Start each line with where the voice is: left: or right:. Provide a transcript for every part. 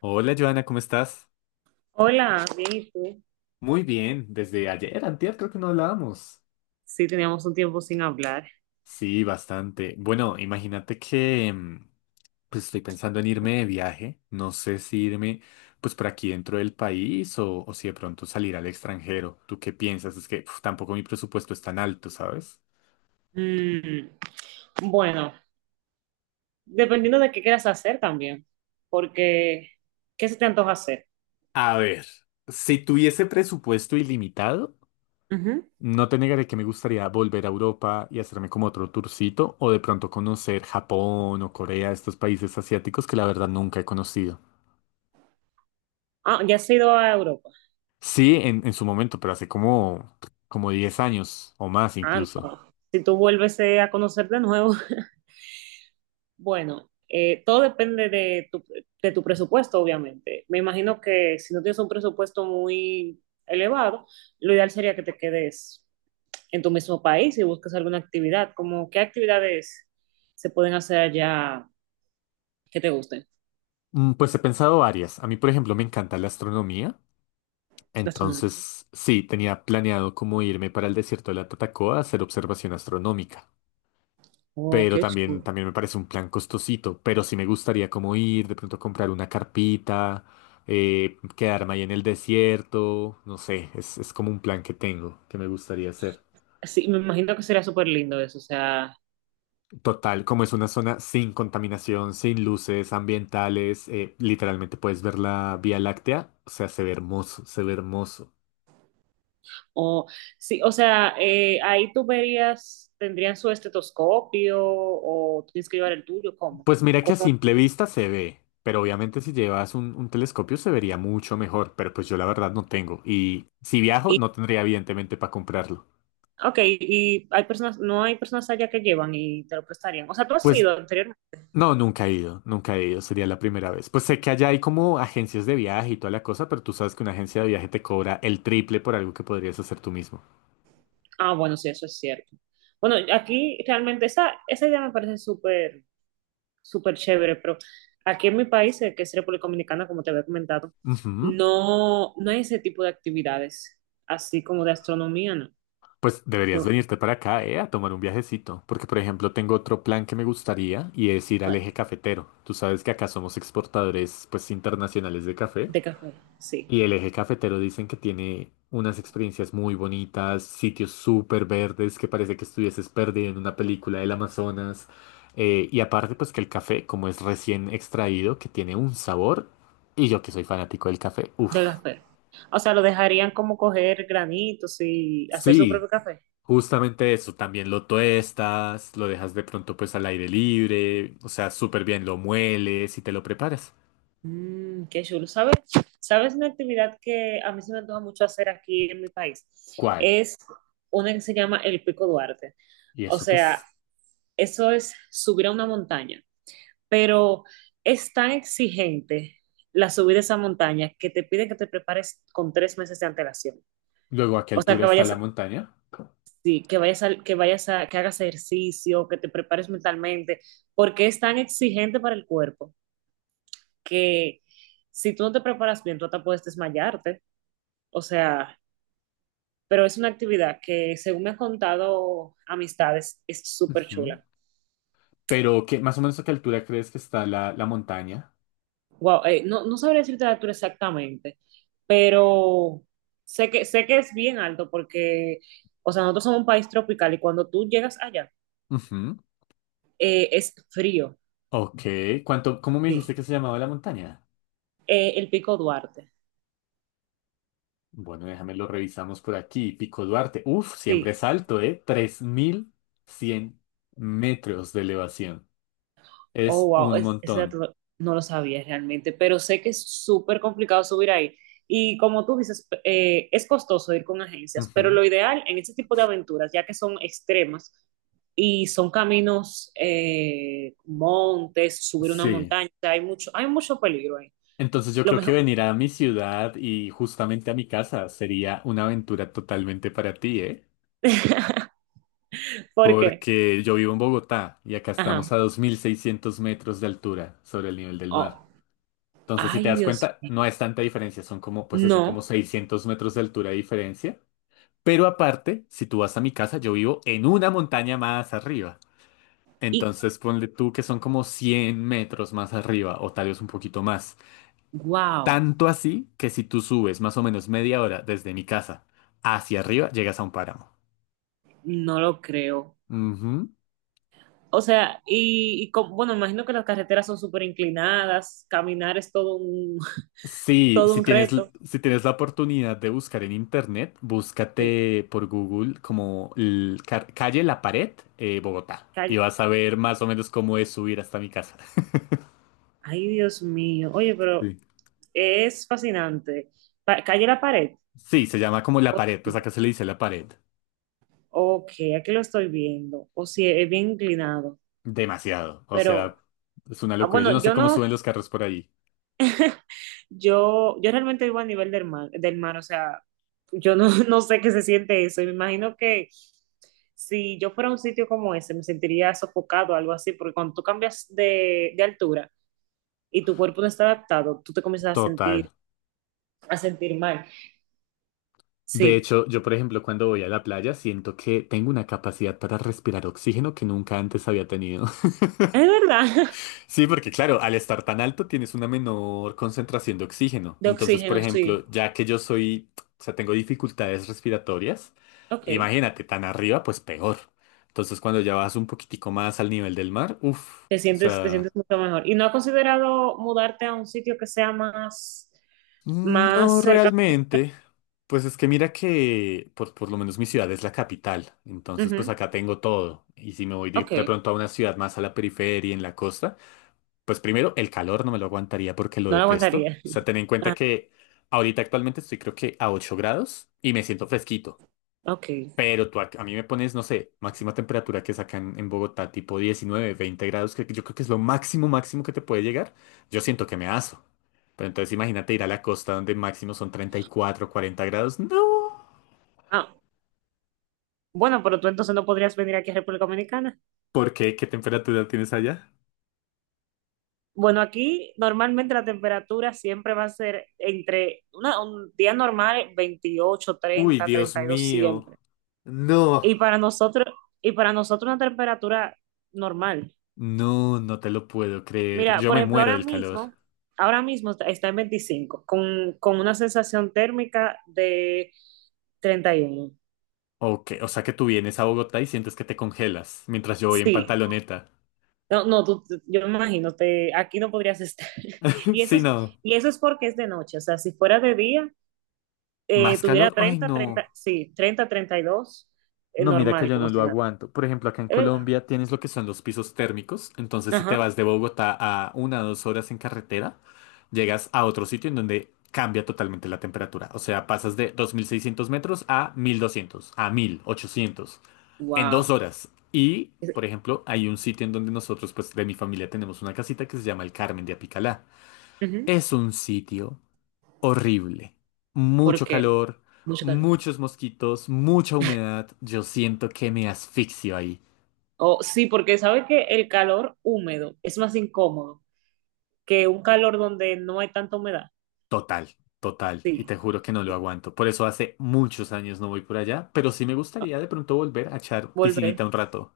left: Hola, Joana, ¿cómo estás?
right: Hola, bien, ¿y tú?
left: Muy bien, desde ayer, antier creo que no hablábamos.
right: Sí, teníamos un tiempo sin hablar.
left: Sí, bastante. Bueno, imagínate que pues estoy pensando en irme de viaje. No sé si irme pues por aquí dentro del país o si de pronto salir al extranjero. ¿Tú qué piensas? Es que uf, tampoco mi presupuesto es tan alto, ¿sabes?
right: Mm, bueno, dependiendo de qué quieras hacer también, porque ¿qué se te antoja hacer?
left: A ver, si tuviese presupuesto ilimitado,
right: Ujú.
left: no te negaré que me gustaría volver a Europa y hacerme como otro tourcito o de pronto conocer Japón o Corea, estos países asiáticos que la verdad nunca he conocido.
right: Ah, ¿ya has ido a Europa?
left: Sí, en su momento, pero hace como 10 años o más
right: Ah,
left: incluso.
right: no. Si tú vuelves a conocer de nuevo. Bueno, todo depende de de tu presupuesto, obviamente. Me imagino que si no tienes un presupuesto muy elevado, lo ideal sería que te quedes en tu mismo país y busques alguna actividad, como qué actividades se pueden hacer allá que te gusten.
left: Pues he pensado varias. A mí, por ejemplo, me encanta la astronomía.
right: Gastronomía.
left: Entonces, sí, tenía planeado como irme para el desierto de la Tatacoa a hacer observación astronómica.
right: Oh,
left: Pero
right: qué
left: también,
right: chulo.
left: también me parece un plan costosito. Pero sí me gustaría como ir, de pronto comprar una carpita, quedarme ahí en el desierto. No sé, es como un plan que tengo, que me gustaría hacer.
right: Sí, me imagino que sería súper lindo eso, o sea,
left: Total, como es una zona sin contaminación, sin luces ambientales, literalmente puedes ver la Vía Láctea. O sea, se ve hermoso, se ve hermoso.
right: o sí, o sea, ahí tú verías, tendrían su estetoscopio o tienes que llevar el tuyo, ¿cómo?
left: Pues mira que a
right: Cómo.
left: simple vista se ve, pero obviamente si llevas un telescopio se vería mucho mejor, pero pues yo la verdad no tengo. Y si viajo,
right: Y,
left: no tendría evidentemente para comprarlo.
right: ok, y hay personas, no hay personas allá que llevan y te lo prestarían. O sea, tú has
left: Pues
right: ido anteriormente.
left: no, nunca he ido, nunca he ido, sería la primera vez. Pues sé que allá hay como agencias de viaje y toda la cosa, pero tú sabes que una agencia de viaje te cobra el triple por algo que podrías hacer tú mismo.
right: Ah, bueno, sí, eso es cierto. Bueno, aquí realmente esa, esa idea me parece súper súper chévere, pero aquí en mi país, que es República Dominicana, como te había comentado,
left: Ujú.
right: no, no hay ese tipo de actividades, así como de astronomía, no.
left: Pues deberías
right: No,
left: venirte para acá, a tomar un viajecito, porque por ejemplo tengo otro plan que me gustaría y es ir al
right: vale.
left: eje cafetero. Tú sabes que acá somos exportadores pues internacionales de café.
right: De café, sí,
left: Y el eje cafetero dicen que tiene unas experiencias muy bonitas, sitios súper verdes que parece que estuvieses perdido en una película del Amazonas. Y aparte, pues que el café, como es recién extraído, que tiene un sabor. Y yo que soy fanático del café,
right: de
left: uff.
right: café. O sea, lo dejarían como coger granitos y hacer su propio
left: Sí,
right: café.
left: justamente eso. También lo tuestas, lo dejas de pronto pues al aire libre. O sea, súper bien lo mueles y te lo preparas.
right: Mm, qué chulo. ¿Sabes? ¿Sabes una actividad que a mí se me antoja mucho hacer aquí en mi país?
left: ¿Cuál?
right: Es una que se llama el Pico Duarte.
left: ¿Y
right: O
left: eso qué
right: sea,
left: es?
right: eso es subir a una montaña, pero es tan exigente la subida de esa montaña que te piden que te prepares con 3 meses de antelación.
left: Luego, ¿a qué
right: O sea,
left: altura
right: que
left: está
right: vayas,
left: la montaña?
right: sí, que vayas, que vayas a, que hagas ejercicio, que te prepares mentalmente, porque es tan exigente para el cuerpo que si tú no te preparas bien, tú hasta puedes desmayarte. O sea, pero es una actividad que, según me han contado amistades, es súper
left: Ujú.
right: chula.
left: Pero, ¿qué, más o menos a qué altura crees que está la montaña?
right: Wow, no, no sabría decirte la altura exactamente, pero sé sé que es bien alto porque, o sea, nosotros somos un país tropical y cuando tú llegas allá,
left: Ujú.
right: es frío,
left: Ok. ¿Cómo me
right: sí.
left: dijiste que se llamaba la montaña?
right: El Pico Duarte,
left: Bueno, déjame lo revisamos por aquí. Pico Duarte. Uf, siempre
right: sí.
left: es alto, ¿eh? 3.100 metros de elevación.
right: Oh,
left: Es
right: wow,
left: un
right: ese dato
left: montón.
right: no lo sabía realmente, pero sé que es súper complicado subir ahí. Y como tú dices, es costoso ir con agencias, pero
left: Ujú.
right: lo ideal en este tipo de aventuras, ya que son extremas y son caminos, montes, subir una
left: Sí.
right: montaña, hay mucho peligro ahí.
left: Entonces yo
right: Lo
left: creo que
right: mejor,
left: venir a mi ciudad y justamente a mi casa sería una aventura totalmente para ti, ¿eh?
right: porque,
left: Porque yo vivo en Bogotá y acá estamos
right: ajá,
left: a 2.600 metros de altura sobre el nivel del mar.
right: oh,
left: Entonces, si
right: ay
left: te das
right: Dios,
left: cuenta, no es tanta diferencia, son como, pues eso, como
right: no,
left: 600 metros de altura de diferencia. Pero aparte, si tú vas a mi casa, yo vivo en una montaña más arriba.
right: y
left: Entonces, ponle tú que son como 100 metros más arriba, o tal vez un poquito más.
right: wow,
left: Tanto así que si tú subes más o menos media hora desde mi casa hacia arriba, llegas a un páramo.
right: no lo creo.
left: Ujú.
right: O sea, bueno, imagino que las carreteras son súper inclinadas, caminar es todo un,
left: Sí,
right: todo
left: si
right: un
left: tienes,
right: reto.
left: si tienes la oportunidad de buscar en internet,
right: Sí,
left: búscate por Google como calle La Pared, Bogotá. Y
right: calle.
left: vas a ver más o menos cómo es subir hasta mi casa.
right: Ay, Dios mío. Oye, pero
left: Sí.
right: es fascinante. Calle la pared.
left: Sí, se llama como La Pared, pues acá se le dice La Pared.
right: Ok, aquí lo estoy viendo. O si es bien inclinado.
left: Demasiado. O
right: Pero,
left: sea, es una
right: ah,
left: locura. Yo
right: bueno,
left: no sé
right: yo
left: cómo
right: no.
left: suben los carros por ahí.
right: Yo realmente vivo a nivel del mar, o sea, yo no, no sé qué se siente eso. Y me imagino que si yo fuera a un sitio como ese, me sentiría sofocado o algo así, porque cuando tú cambias de altura y tu cuerpo no está adaptado, tú te comienzas
left: Total.
right: a sentir mal.
left: De
right: Sí,
left: hecho, yo por ejemplo cuando voy a la playa siento que tengo una capacidad para respirar oxígeno que nunca antes había tenido.
right: es verdad.
left: Sí, porque claro, al estar tan alto tienes una menor concentración de oxígeno.
right: De
left: Entonces, por
right: oxígeno, sí.
left: ejemplo, ya que yo soy, o sea, tengo dificultades respiratorias,
right: Ok.
left: imagínate, tan arriba, pues peor. Entonces, cuando ya vas un poquitico más al nivel del mar, uff, o
right: Te
left: sea,
right: sientes mucho mejor. ¿Y no has considerado mudarte a un sitio que sea más, más
left: no
right: cerca?
left: realmente. Pues es que mira que por lo menos mi ciudad es la capital, entonces pues
right: Ujú.
left: acá tengo todo. Y si me voy de,
right: Ok.
left: de pronto a una ciudad más a la periferia, en la costa, pues primero, el calor no me lo aguantaría porque lo
right: No lo
left: detesto.
right: aguantaría.
left: O sea, ten en cuenta
right: Ah,
left: que ahorita actualmente estoy creo que a 8 grados y me siento fresquito.
right: ok.
left: Pero tú a mí me pones, no sé, máxima temperatura que sacan en Bogotá, tipo 19, 20 grados, que yo creo que es lo máximo, máximo que te puede llegar. Yo siento que me aso. Pero entonces imagínate ir a la costa donde máximo son 34, 40 grados. No.
right: Ah, bueno, pero tú entonces no podrías venir aquí a República Dominicana.
left: ¿Por qué? ¿Qué temperatura tienes allá?
right: Bueno, aquí normalmente la temperatura siempre va a ser entre un día normal 28,
left: Uy,
right: 30,
left: Dios
right: 32
left: mío.
right: siempre.
left: No.
right: Y para nosotros, y para nosotros una temperatura normal.
left: No, no te lo puedo creer.
right: Mira,
left: Yo
right: por
left: me
right: ejemplo,
left: muero del calor.
right: ahora mismo está en 25, con una sensación térmica de 31.
left: Ok, o sea que tú vienes a Bogotá y sientes que te congelas, mientras yo voy en
right: Sí.
left: pantaloneta.
right: No, no, yo me imagino, te, aquí no podrías estar. Y eso
left: Sí,
right: es,
left: no.
right: y eso es porque es de noche, o sea, si fuera de día,
left: ¿Más
right: tuviera
left: calor? Ay,
right: 30
left: no.
right: sí, treinta y dos
left: No, mira que
right: normal,
left: yo
right: como
left: no lo
right: si nada.
left: aguanto. Por ejemplo, acá en
right: ¿Es verdad?
left: Colombia tienes lo que son los pisos térmicos. Entonces, si te
right: Ajá.
left: vas de Bogotá a una o dos horas en carretera, llegas a otro sitio en donde cambia totalmente la temperatura. O sea, pasas de 2.600 metros a 1.200, a 1.800 en dos
right: Wow.
left: horas. Y, por ejemplo, hay un sitio en donde nosotros, pues, de mi familia tenemos una casita que se llama El Carmen de Apicalá. Es un sitio horrible.
right: ¿Por
left: Mucho
right: qué?
left: calor,
right: Mucho calor.
left: muchos mosquitos, mucha humedad. Yo siento que me asfixio ahí.
right: Oh, sí, porque sabe que el calor húmedo es más incómodo que un calor donde no hay tanta humedad.
left: Total, total. Y
right: Sí.
left: te juro que no lo
right: Sí.
left: aguanto. Por eso hace muchos años no voy por allá, pero sí me
right: Ah,
left: gustaría de pronto volver a echar
right: volver.
left: piscinita un rato.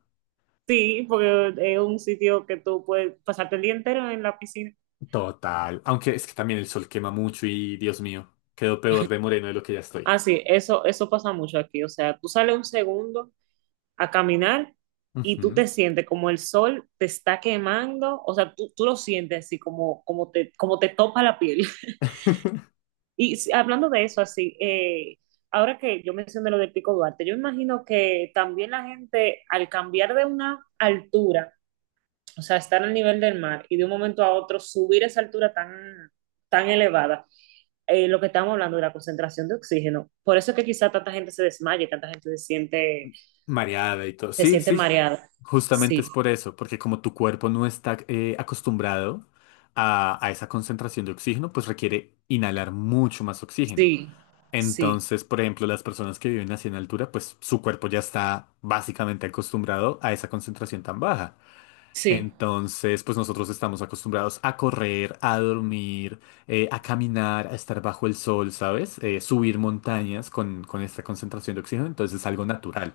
right: Sí, porque es un sitio que tú puedes pasarte el día entero en la piscina.
left: Total. Aunque es que también el sol quema mucho y, Dios mío, quedo peor de moreno de lo que ya estoy.
right: Ah, sí, eso pasa mucho aquí. O sea, tú sales un segundo a caminar y tú
left: Ujú.
right: te sientes como el sol te está quemando, o sea, tú lo sientes así como, como, como te topa la piel. Hablando de eso, así, ahora que yo mencioné lo del Pico Duarte, yo imagino que también la gente al cambiar de una altura, o sea, estar al nivel del mar y de un momento a otro subir esa altura tan, tan elevada, lo que estamos hablando de la concentración de oxígeno, por eso es que quizá tanta gente se desmaye, tanta gente
left: Mareada y todo.
right: se
left: Sí,
right: siente
left: sí,
right: mareada.
left: justamente
right: Sí.
left: es por eso, porque como tu cuerpo no está acostumbrado a esa concentración de oxígeno, pues requiere inhalar mucho más oxígeno.
right: Sí, sí,
left: Entonces, por ejemplo, las personas que viven así en altura, pues su cuerpo ya está básicamente acostumbrado a esa concentración tan baja.
right: sí,
left: Entonces, pues nosotros estamos acostumbrados a correr, a dormir, a caminar, a estar bajo el sol, ¿sabes? Subir montañas con esta concentración de oxígeno, entonces es algo natural.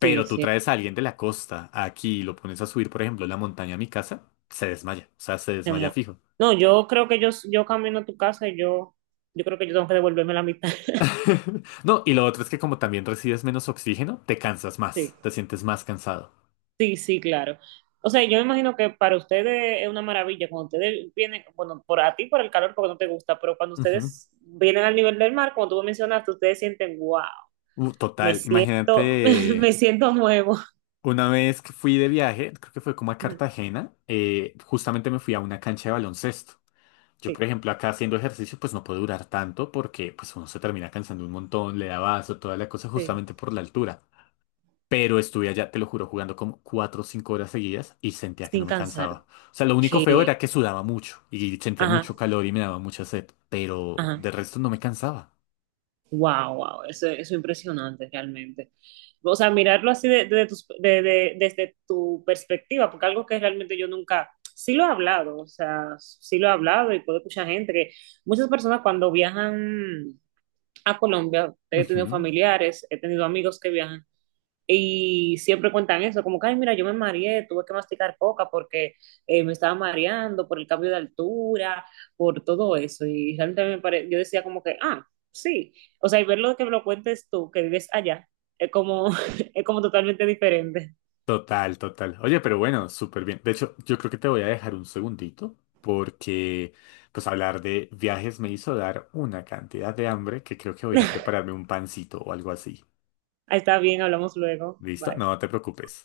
right: sí,
left: tú
right: sí,
left: traes a alguien de la costa aquí y lo pones a subir, por ejemplo, la montaña a mi casa, se desmaya. O sea, se
right: hace
left: desmaya
right: mucho.
left: fijo.
right: No, yo creo que yo camino a tu casa y yo creo que yo tengo que devolverme la mitad.
left: No, y lo otro es que como también recibes menos oxígeno, te cansas más,
right: Sí,
left: te sientes más cansado.
right: sí, sí, claro. O sea, yo me imagino que para ustedes es una maravilla cuando ustedes vienen, bueno, por a ti por el calor porque no te gusta, pero cuando
left: Ujú.
right: ustedes vienen al nivel del mar, como tú me mencionaste, ustedes sienten, wow,
left: Uh,
right: me
left: total, imagínate
right: siento, me siento nuevo.
left: una vez que fui de viaje, creo que fue como a Cartagena, justamente me fui a una cancha de baloncesto. Yo, por
right: Sí,
left: ejemplo, acá haciendo ejercicio, pues no puedo durar tanto porque pues uno se termina cansando un montón, le da vaso, toda la cosa
right: sí,
left: justamente por la altura. Pero estuve allá, te lo juro, jugando como 4 o 5 horas seguidas y sentía que no
right: sin
left: me
right: cansar.
left: cansaba. O sea, lo único feo
right: Que,
left: era que sudaba mucho y sentía
right: ajá,
left: mucho calor y me daba mucha sed, pero de
right: ajá.
left: resto no me cansaba.
right: Wow, wow, eso es impresionante realmente. O sea, mirarlo así de tus- desde tu perspectiva, porque algo que realmente yo nunca, sí lo he hablado, o sea, sí lo he hablado y puedo escuchar gente que muchas personas cuando viajan a Colombia, he tenido
left: Ujú.
right: familiares, he tenido amigos que viajan, y siempre cuentan eso, como que, ay, mira, yo me mareé, tuve que masticar coca porque me estaba mareando por el cambio de altura, por todo eso. Y realmente me pare... yo decía como que, ah, sí. O sea, y ver lo que me lo cuentes tú, que vives allá, es como, es como totalmente diferente.
left: Total, total. Oye, pero bueno, súper bien. De hecho, yo creo que te voy a dejar un segundito porque pues hablar de viajes me hizo dar una cantidad de hambre que creo que voy a ir a prepararme un pancito o algo así.
right: Está bien, hablamos luego.
left: ¿Listo?
right: Bye.
left: No te preocupes.